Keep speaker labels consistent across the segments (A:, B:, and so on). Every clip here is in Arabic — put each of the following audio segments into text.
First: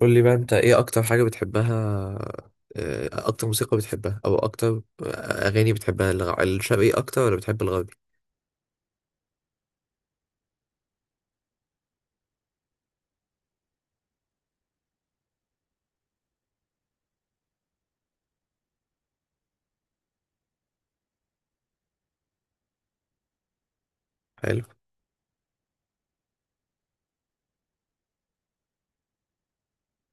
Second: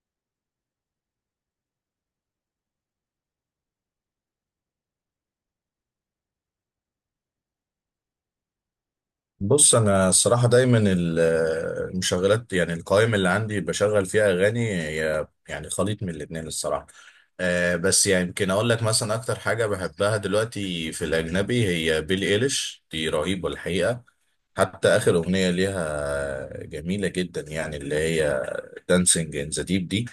A: قول لي بقى انت ايه اكتر حاجة بتحبها؟ اكتر موسيقى بتحبها او اكتر اغاني بتحبها، الشرقي اكتر ولا بتحب الغربي؟
B: بص، انا الصراحه دايما المشغلات، يعني القائمه اللي عندي بشغل فيها اغاني هي يعني خليط من الاتنين الصراحه. بس يعني يمكن اقول لك مثلا اكتر حاجه بحبها دلوقتي في الاجنبي هي بيلي ايليش، دي رهيبه الحقيقه.
A: حلو،
B: حتى اخر اغنيه ليها جميله جدا، يعني اللي هي دانسينج ان ذا ديب دي.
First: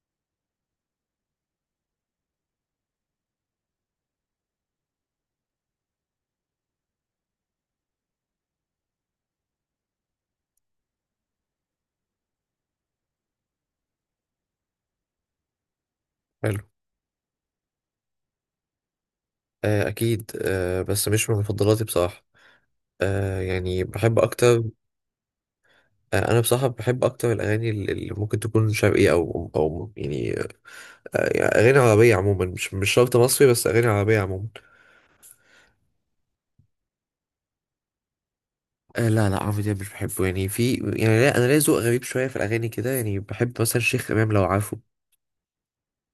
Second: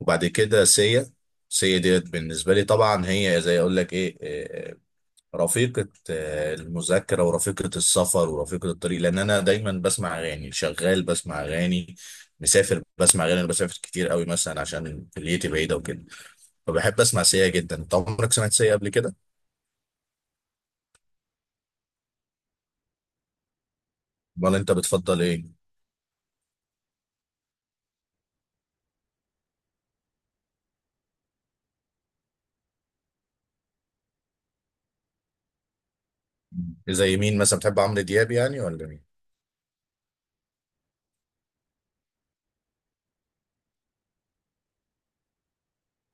B: وبعد كده سيا ديت بالنسبه لي طبعا هي زي اقول لك ايه، رفيقة المذاكرة ورفيقة السفر ورفيقة الطريق، لأن أنا دايما بسمع أغاني، شغال بسمع أغاني، مسافر بسمع أغاني. أنا بسافر كتير قوي مثلا عشان كليتي بعيدة وكده،
A: حلو.
B: فبحب أسمع سيا جدا. أنت عمرك سمعت سيا قبل كده؟
A: اكيد. بس مش من مفضلاتي بصراحة. يعني بحب
B: ولا
A: اكتر.
B: أنت بتفضل إيه؟
A: انا بصراحة بحب اكتر الاغاني اللي ممكن تكون شرقي او يعني، يعني اغاني عربية عموما، مش شرط مصري، بس اغاني عربية عموما.
B: زي مين مثلا، بتحب عمرو دياب يعني ولا مين؟
A: لا، لا، عمرو دياب مش بحبه. يعني في يعني لا، انا ليا ذوق غريب شويه في الاغاني كده، يعني بحب مثلا شيخ امام لو عارفه.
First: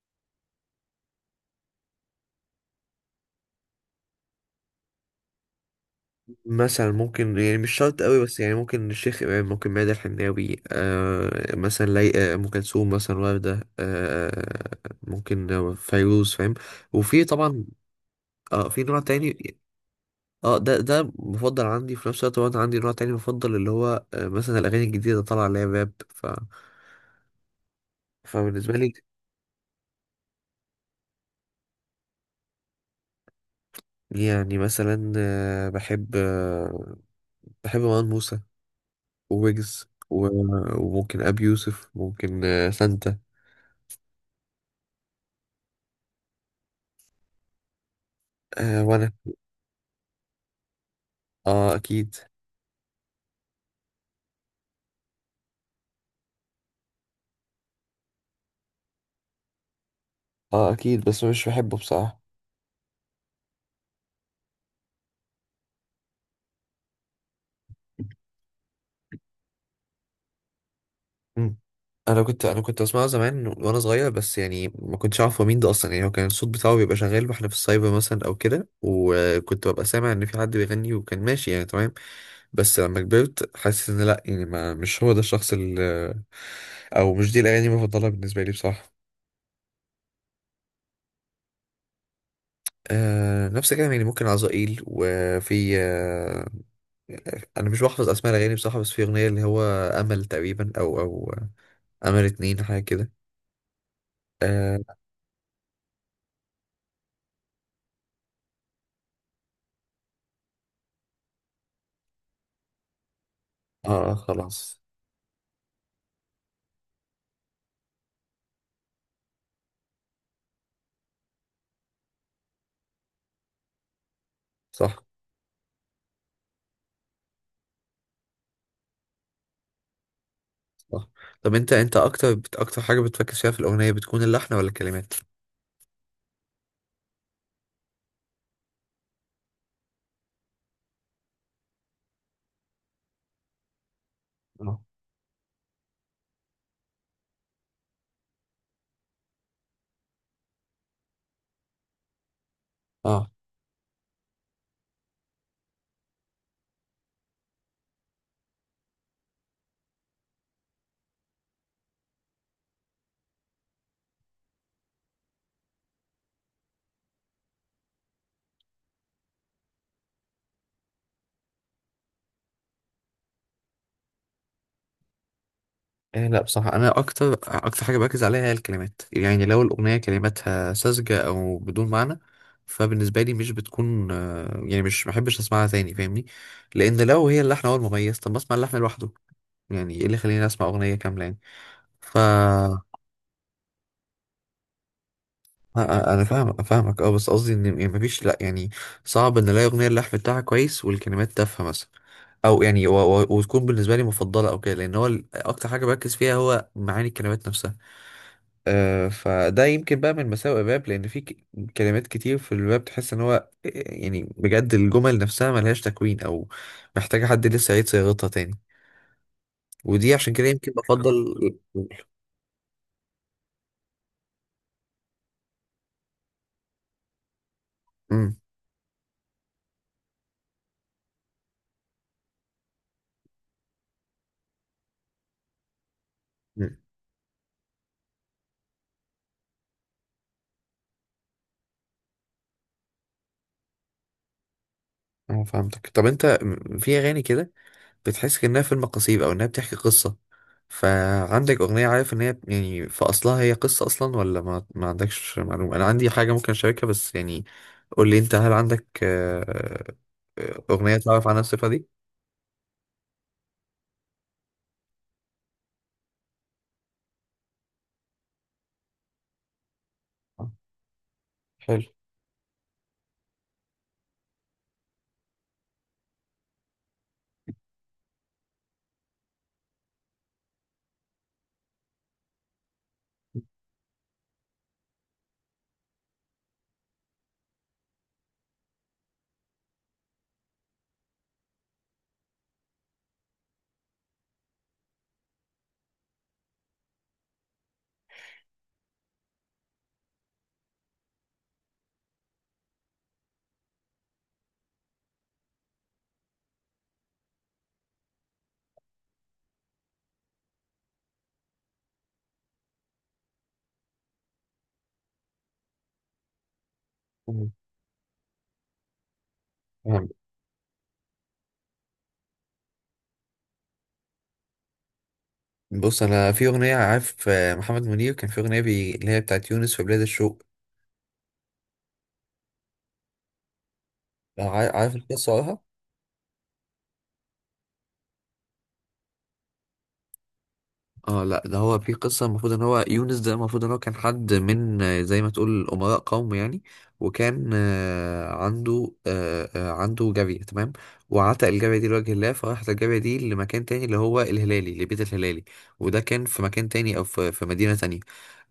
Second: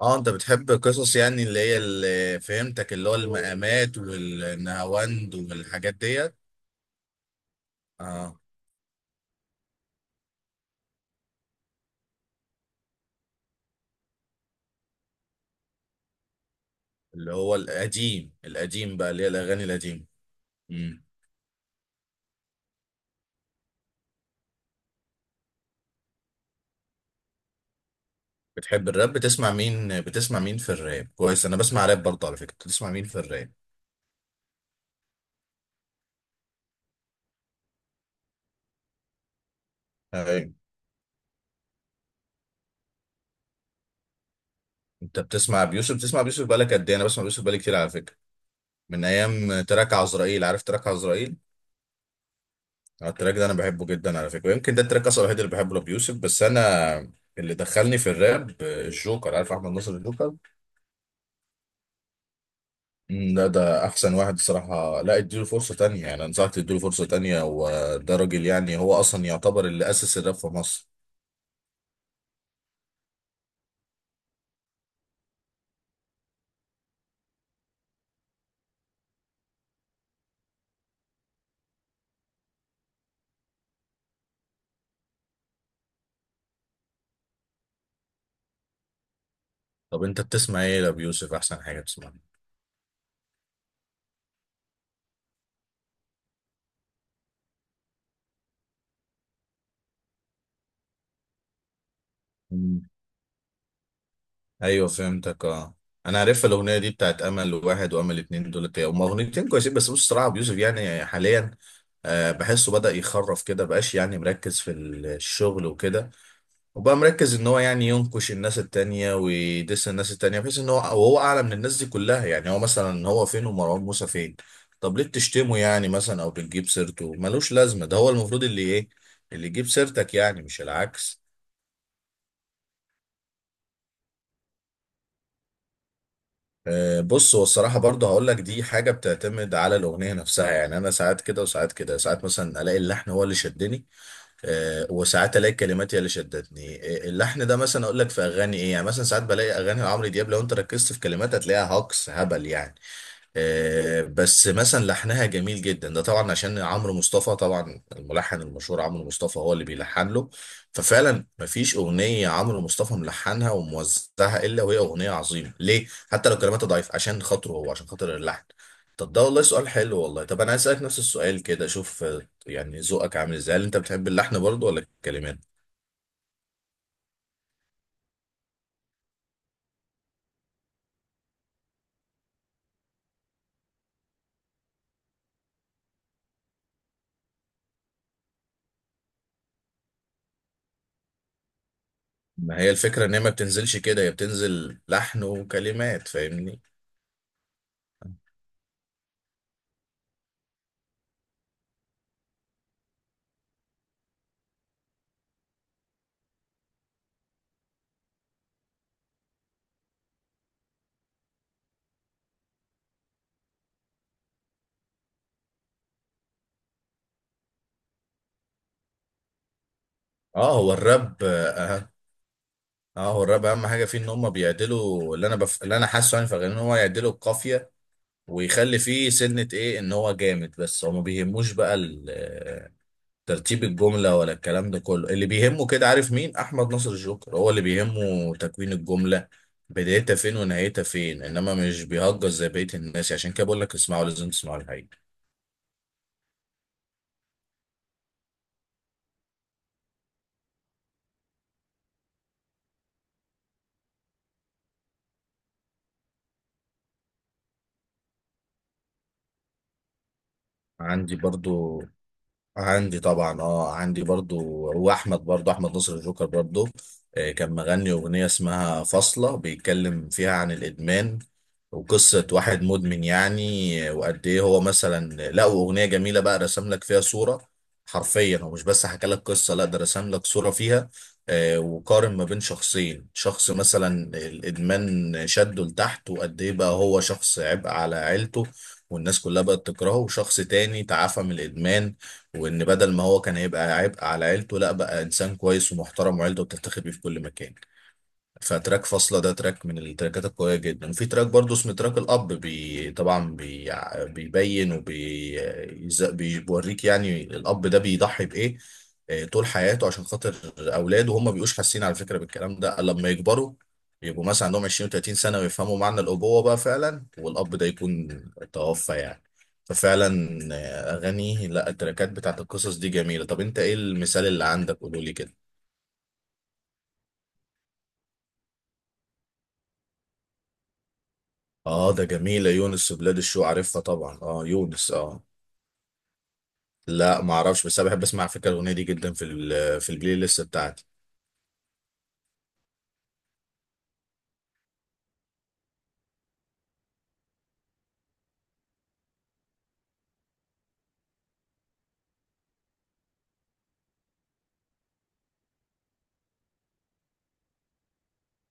B: اه، انت بتحب قصص يعني، اللي هي اللي فهمتك اللي هو المقامات والنهاوند والحاجات ديت.
A: مثلا ممكن، يعني مش شرط قوي،
B: اه،
A: بس يعني ممكن الشيخ إمام، ممكن ميادة الحناوي، مثلا لي، أم كلثوم مثلا، وردة، ممكن فيروز، فاهم. وفي
B: اللي هو
A: طبعا.
B: القديم
A: في
B: القديم
A: نوع
B: بقى، اللي هي
A: تاني.
B: الاغاني القديمه.
A: اه، ده مفضل عندي. في نفس الوقت برضه عندي نوع تاني مفضل، اللي هو مثلا الأغاني الجديدة طالعة اللي هي راب. فبالنسبة
B: بتحب
A: لي،
B: الراب؟ بتسمع مين، بتسمع مين في الراب؟ كويس، انا بسمع راب برضه على فكره. بتسمع مين في الراب؟
A: يعني مثلا بحب، بحب مروان موسى، وويجز
B: ايوه،
A: وممكن أبي يوسف، ممكن سانتا.
B: انت بتسمع بيوسف بقالك قد ايه؟ انا بسمع بيوسف بقالي كتير على فكره، من
A: وأنا.
B: ايام تراك عزرائيل. عارف تراك عزرائيل؟
A: اه اكيد.
B: التراك ده انا بحبه جدا على فكره، ويمكن ده التراك اصلا الوحيد اللي بحبه لبيوسف. بس انا اللي دخلني في الراب الجوكر. عارف احمد ناصر الجوكر؟
A: اه اكيد بس مش بحبه بصراحه.
B: لا، ده احسن واحد الصراحه. لا اديله فرصه تانية، يعني انصحك تديله فرصه تانية، وده راجل يعني هو اصلا يعتبر اللي اسس الراب في مصر.
A: مم. انا كنت بسمعه زمان وانا صغير، بس يعني ما كنتش اعرف هو مين ده اصلا. يعني هو كان الصوت بتاعه بيبقى شغال واحنا في السايبر مثلا او كده، وكنت ببقى سامع ان في حد بيغني وكان ماشي يعني تمام. بس لما كبرت حاسس ان لا، يعني ما مش هو ده الشخص اللي، او مش دي الاغاني المفضله بالنسبه لي بصراحه.
B: طب انت بتسمع ايه لابيوسف؟ احسن حاجه بتسمعها.
A: نفس الكلام، يعني ممكن عزائيل، وفي انا مش بحفظ اسماء الاغاني بصراحه. بس في اغنيه اللي هو امل تقريبا، او او امل اتنين، حاجه
B: مم.
A: كده.
B: ايوه
A: اه.
B: فهمتك اه. انا عارف الاغنيه دي، بتاعت امل واحد وامل اتنين، دولت هما اغنيتين كويسين. بس بص الصراحه ابو يوسف يعني حاليا بحسه بدا يخرف كده، بقاش
A: اه
B: يعني مركز في
A: خلاص.
B: الشغل وكده. وبقى مركز ان هو يعني ينكش الناس التانية ويدس الناس التانية، بحيث ان هو وهو اعلى من الناس دي كلها. يعني هو مثلا هو فين ومروان موسى فين؟ طب
A: صح.
B: ليه بتشتمه يعني مثلا، او بتجيب سيرته ملوش لازمه؟ ده هو المفروض اللي ايه، اللي يجيب سيرتك، يعني مش
A: صح.
B: العكس.
A: طب انت، انت اكتر اكتر حاجه بتركز فيها في الاغنيه بتكون اللحن ولا الكلمات؟
B: بص هو الصراحة برضه هقول لك دي حاجة بتعتمد على الأغنية نفسها. يعني أنا ساعات كده وساعات كده، ساعات مثلا ألاقي اللحن هو اللي شدني،
A: اه.
B: وساعات ألاقي الكلمات هي اللي شدتني. اللحن ده مثلا أقول لك في أغاني إيه، يعني مثلا ساعات بلاقي أغاني عمرو دياب لو أنت ركزت في كلماتها تلاقيها هجص هبل يعني.
A: اه،
B: بس مثلا لحنها جميل جدا، ده طبعا عشان عمرو مصطفى، طبعا الملحن المشهور عمرو مصطفى هو اللي بيلحن له. ففعلا مفيش اغنيه عمرو مصطفى ملحنها وموزعها الا وهي اغنيه عظيمه ليه، حتى لو كلماتها ضعيف، عشان خاطره هو، عشان خاطر اللحن. طب ده والله سؤال حلو والله. طب انا هسألك نفس السؤال كده، شوف يعني ذوقك عامل ازاي، هل انت بتحب اللحن برضه ولا الكلمات؟
A: إيه، لا بصراحة أنا أكتر حاجة بركز عليها هي الكلمات. يعني لو الأغنية كلماتها ساذجة أو بدون معنى، فبالنسبة لي مش بتكون، يعني مش محبش أسمعها تاني، فاهمني. لأن لو هي اللحن هو المميز، طب ما أسمع اللحن لوحده. يعني إيه اللي يخليني أسمع أغنية كاملة يعني؟ ف
B: ما هي الفكره ان هي ما بتنزلش كده، هي بتنزل لحن وكلمات،
A: أنا فاهم،
B: فاهمني.
A: فاهمك. اه بس قصدي ان، يعني مفيش، لا يعني صعب ان الاقي اغنيه اللحن بتاعها كويس والكلمات تافهه مثلا، او يعني وتكون بالنسبه لي مفضله او كده، لان هو اكتر حاجه بركز فيها هو معاني الكلمات نفسها. فده يمكن بقى من مساوئ الراب، لان في كلمات كتير في الراب تحس ان هو، يعني بجد الجمل نفسها ملهاش تكوين، او محتاجه حد لسه يعيد صياغتها تاني. ودي عشان كده
B: اه
A: يمكن
B: هو الراب
A: بفضل.
B: اهم حاجه فيه ان هم بيعدلوا اللي انا حاسه يعني في الاغاني، ان هو يعدلوا القافيه
A: امم.
B: ويخلي فيه سنه ايه ان هو جامد، بس هو ما بيهموش بقى ترتيب الجمله ولا الكلام ده كله. اللي بيهمه كده عارف مين؟ احمد
A: أمم.
B: ناصر الجوكر، هو اللي بيهمه تكوين الجمله، بدايتها فين ونهايتها فين، انما مش بيهجس زي بقيه الناس. عشان كده بقول لك اسمعوا، لازم تسمعوا الحقيقه.
A: اه فهمتك. طب انت، في اغاني كده بتحس كأنها فيلم قصير أو إنها بتحكي قصة، فعندك أغنية عارف إن هي يعني في أصلها هي قصة أصلا، ولا ما عندكش معلومة؟ أنا عندي حاجة ممكن أشاركها، بس يعني قول لي أنت، هل عندك أغنية
B: عندي
A: تعرف عنها الصفة
B: برضو،
A: دي؟
B: عندي طبعا اه، عندي برضو. هو احمد برضو، احمد نصر الجوكر برضو، كان مغني اغنيه اسمها فاصله بيتكلم فيها
A: آه،
B: عن الادمان
A: حلو.
B: وقصه واحد مدمن يعني. وقد ايه هو مثلا، لا واغنيه جميله بقى، رسم لك فيها صوره، حرفيا هو مش بس حكى لك قصه، لا ده رسم لك صوره فيها. وقارن ما بين شخصين، شخص مثلا الادمان شده لتحت وقد ايه بقى هو شخص عبء على عيلته والناس كلها بقت تكرهه، وشخص تاني تعافى من الادمان، وان بدل ما هو كان هيبقى عبء على عيلته لا بقى انسان كويس ومحترم وعيلته بتفتخر بيه في كل مكان. فتراك فاصلة ده تراك من التراكات القوية جدا. وفي تراك برضه اسمه تراك الأب، بي طبعا بي، بيبين وبيوريك يعني الأب ده بيضحي بإيه طول حياته عشان خاطر أولاده، وهم بيبقوش حاسين على فكرة بالكلام ده لما يكبروا، يبقوا مثلا عندهم 20 و30 سنة ويفهموا معنى الأبوة بقى فعلا،
A: مم.
B: والأب ده يكون توفى يعني. ففعلا
A: تمام.
B: أغاني، لا التراكات بتاعت القصص دي جميلة. طب أنت إيه المثال اللي عندك؟ قولولي كده.
A: بص أنا في أغنية عارف، محمد منير كان في أغنية، اللي هي بتاعت يونس في بلاد الشوق.
B: اه ده جميلة، يونس بلاد الشو، عارفها طبعا، اه يونس
A: عارف
B: اه.
A: القصة وراها؟
B: لا ما اعرفش، بس انا بحب اسمع على فكرة الاغنية دي جدا، في في البلاي ليست بتاعتي.
A: اه لا، ده هو في قصة. المفروض ان هو يونس ده المفروض ان هو كان حد من، زي ما تقول امراء قوم يعني. وكان عنده، عنده جارية، تمام. وعتق الجارية دي لوجه الله، فراحت الجارية دي لمكان تاني، اللي هو الهلالي، لبيت الهلالي. وده كان في مكان تاني، او في في مدينة تانية.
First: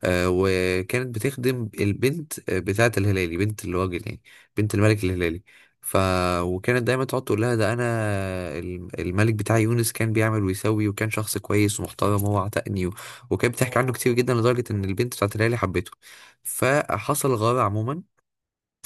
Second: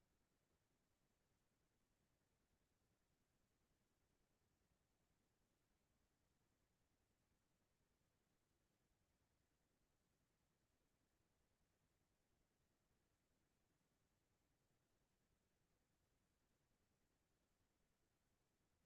A: وكانت بتخدم البنت، بتاعة الهلالي، بنت الراجل يعني، بنت الملك الهلالي. ف وكانت دايما تقعد تقول لها ده انا، الملك بتاع يونس كان بيعمل ويسوي، وكان شخص كويس ومحترم، وهو عتقني وكانت بتحكي عنه كتير جدا، لدرجة ان البنت بتاعة الهلالي حبته. فحصل غارة عموما،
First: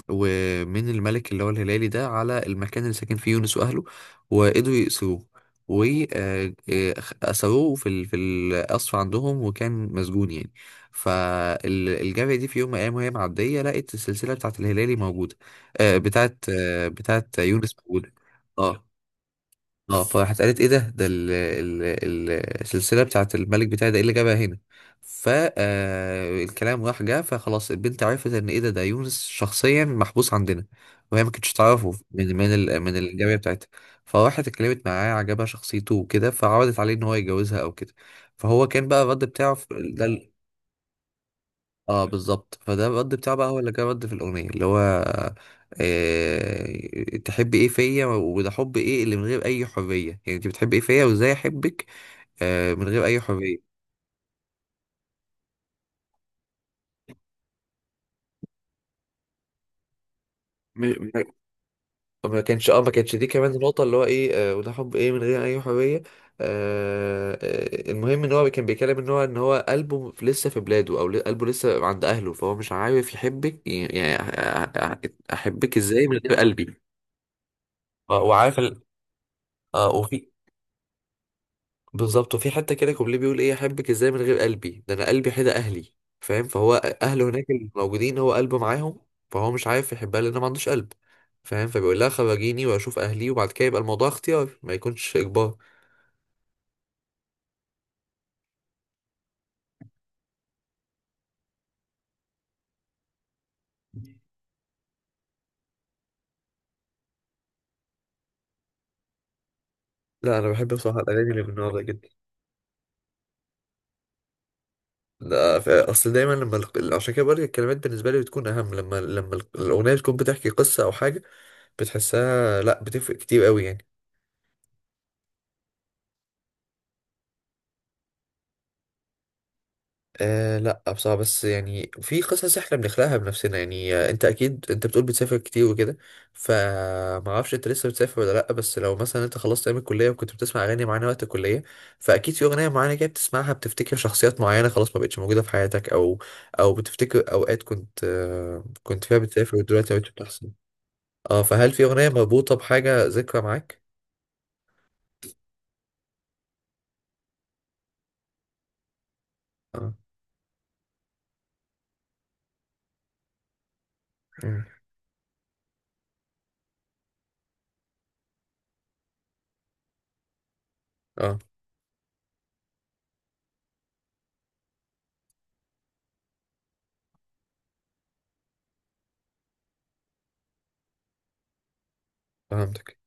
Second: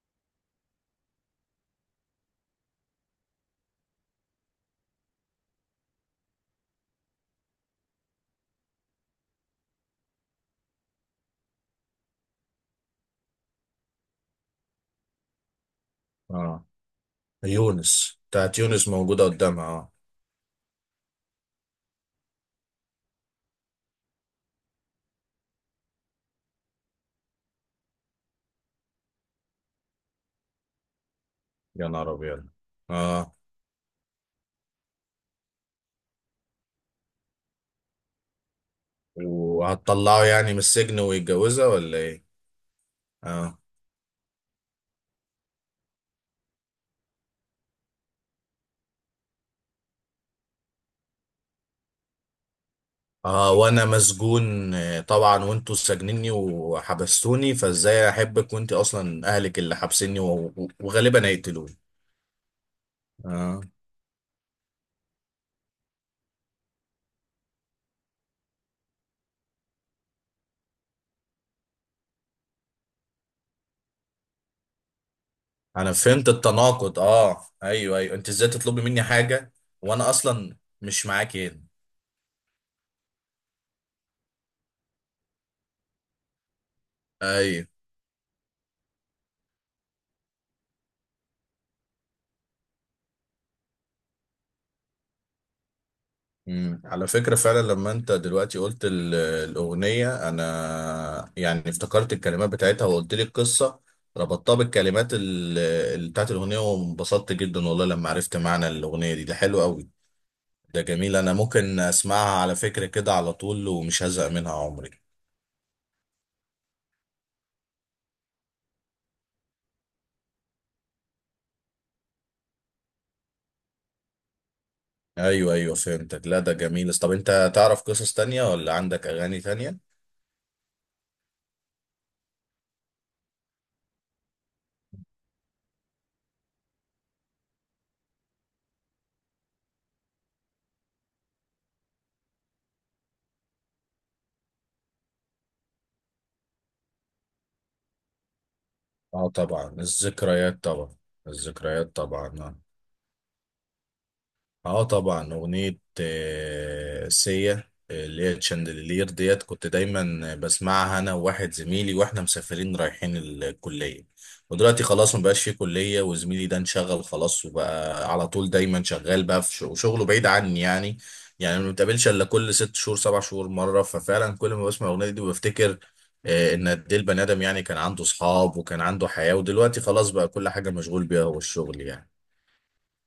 A: ومن الملك اللي هو الهلالي ده على المكان اللي ساكن فيه يونس واهله. وقدروا يأسروه، وأسروه في في القصر عندهم، وكان مسجون يعني. فالجارية دي في يوم من الأيام، وهي معدية، لقت السلسلة بتاعت الهلالي موجودة، بتاعت
B: اه
A: بتاعت يونس موجودة.
B: يونس، بتاعت
A: اه.
B: يونس موجودة قدامها اه.
A: اه فراحت قالت ايه ده، ده ال ال ال السلسله بتاعت الملك بتاعي ده ايه اللي جابها هنا. ف الكلام راح جه، فخلاص البنت عرفت ان ايه، ده ده يونس شخصيا محبوس عندنا، وهي ما كانتش
B: يا
A: تعرفه
B: نهار
A: من
B: ابيض
A: من ال من
B: اه.
A: الجاريه بتاعتها. فراحت اتكلمت معاه، عجبها شخصيته وكده، فعرضت عليه ان هو يتجوزها او كده. فهو كان بقى الرد بتاعه
B: وهتطلعه
A: ده.
B: يعني من السجن ويتجوزها ولا
A: اه
B: ايه؟
A: بالظبط. فده الرد بتاعه بقى هو
B: اه.
A: اللي كان رد في الاغنيه، اللي هو إيه تحب ايه فيا، وده حب ايه اللي من غير اي حريه. يعني انت بتحب ايه فيا وازاي احبك من غير اي
B: اه
A: حريه.
B: وانا مسجون طبعا، وانتوا سجنني وحبستوني، فازاي احبك وانت اصلا اهلك اللي حبسني
A: م- م-
B: وغالبا هيقتلوني.
A: ما كانش، اه ما كانش دي كمان
B: اه
A: النقطة، اللي هو ايه وده حب ايه من غير اي حرية. آه، المهم ان هو كان بيتكلم ان هو ان هو قلبه لسه في بلاده، او قلبه لسه عند اهله. فهو مش عارف يحبك يعني. يعني احبك
B: انا
A: ازاي من
B: فهمت
A: غير قلبي.
B: التناقض، اه ايوه ايوه،
A: آه،
B: انت ازاي
A: وعارف ال...
B: تطلبي مني حاجه
A: اه
B: وانا
A: وفي،
B: اصلا مش معاكي هنا.
A: بالظبط وفي حتة كده كوبليه بيقول ايه، احبك ازاي من غير قلبي، ده انا قلبي حدا اهلي. فاهم. فهو اهله هناك
B: ايوه.
A: الموجودين، هو قلبه معاهم، فهو مش عارف يحبها لانه ما عندوش قلب. فاهم. فبيقول لها خرجيني واشوف اهلي، وبعد كده يبقى الموضوع اختيار، ما يكونش اجبار.
B: امم، على فكره فعلا لما انت دلوقتي قلت الاغنيه، انا يعني افتكرت الكلمات بتاعتها وقلت لي القصه، ربطتها بالكلمات بتاعت الاغنيه، وانبسطت جدا والله لما عرفت معنى الاغنيه دي. ده حلو قوي،
A: لا انا بحب
B: ده
A: بصراحه
B: جميل.
A: الاغاني
B: انا
A: اللي من النوع
B: ممكن
A: ده جدا.
B: اسمعها على فكره كده على طول ومش هزهق منها عمري.
A: ده اصل دايما، لما عشان كده بقول لك الكلمات بالنسبه لي بتكون اهم، لما الاغنيه تكون بتحكي قصه او حاجه بتحسها، لا بتفرق كتير قوي يعني.
B: ايوه ايوه فهمتك، لا ده جميل. طب انت تعرف قصص تانية ولا عندك اغاني تانية؟
A: لا بصراحة. بس يعني في قصص احنا بنخلقها بنفسنا يعني. انت اكيد، انت بتقول بتسافر كتير وكده، فما اعرفش انت لسه بتسافر ولا لا. بس لو مثلا انت خلصت ايام الكلية وكنت بتسمع اغاني معانا وقت الكلية، فاكيد في اغنية معانا كده بتسمعها بتفتكر شخصيات معينة خلاص ما بقتش موجودة في حياتك، او او بتفتكر اوقات كنت كنت فيها
B: اه
A: بتسافر
B: طبعا
A: ودلوقتي ما بقتش بتحصل.
B: الذكريات طبعا،
A: اه فهل في
B: الذكريات
A: اغنية
B: طبعا
A: مربوطة
B: آه.
A: بحاجة ذكرى معاك؟
B: اه طبعا اغنية سيا اللي هي تشاندلير ديت، كنت
A: اه.
B: دايما بسمعها انا وواحد زميلي واحنا مسافرين رايحين الكلية.
A: مم.
B: ودلوقتي خلاص مبقاش في كلية، وزميلي ده انشغل خلاص وبقى على طول دايما شغال، بقى في وشغله بعيد عني يعني.
A: اه
B: يعني ما بنتقابلش الا كل ست شهور سبع شهور مرة. ففعلا كل ما بسمع الاغنية دي بفتكر ان قد ايه البني ادم يعني كان عنده صحاب وكان عنده حياة، ودلوقتي خلاص بقى كل حاجة مشغول بيها هو الشغل يعني.
A: فهمتك.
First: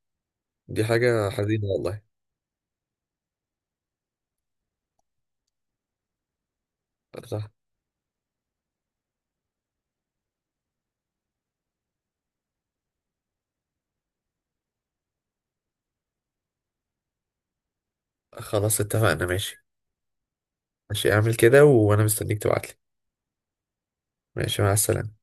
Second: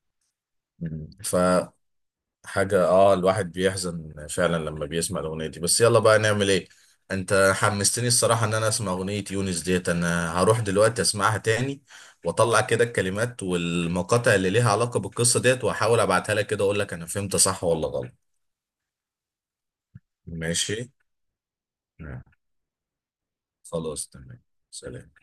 A: دي
B: مم.
A: حاجة حزينة والله.
B: حاجة اه، الواحد بيحزن فعلا لما بيسمع الأغنية دي، بس يلا بقى نعمل ايه.
A: صح.
B: انت حمستني الصراحة ان انا اسمع أغنية يونس ديت، انا هروح دلوقتي اسمعها تاني واطلع كده الكلمات والمقاطع اللي ليها علاقة بالقصة ديت، واحاول ابعتها لك كده اقول لك انا فهمت صح ولا غلط.
A: خلاص اتفقنا، ماشي.
B: ماشي.
A: ماشي اعمل كده وانا
B: نعم.
A: مستنيك تبعتلي.
B: خلاص تمام.
A: ماشي مع
B: سلام.
A: السلامة.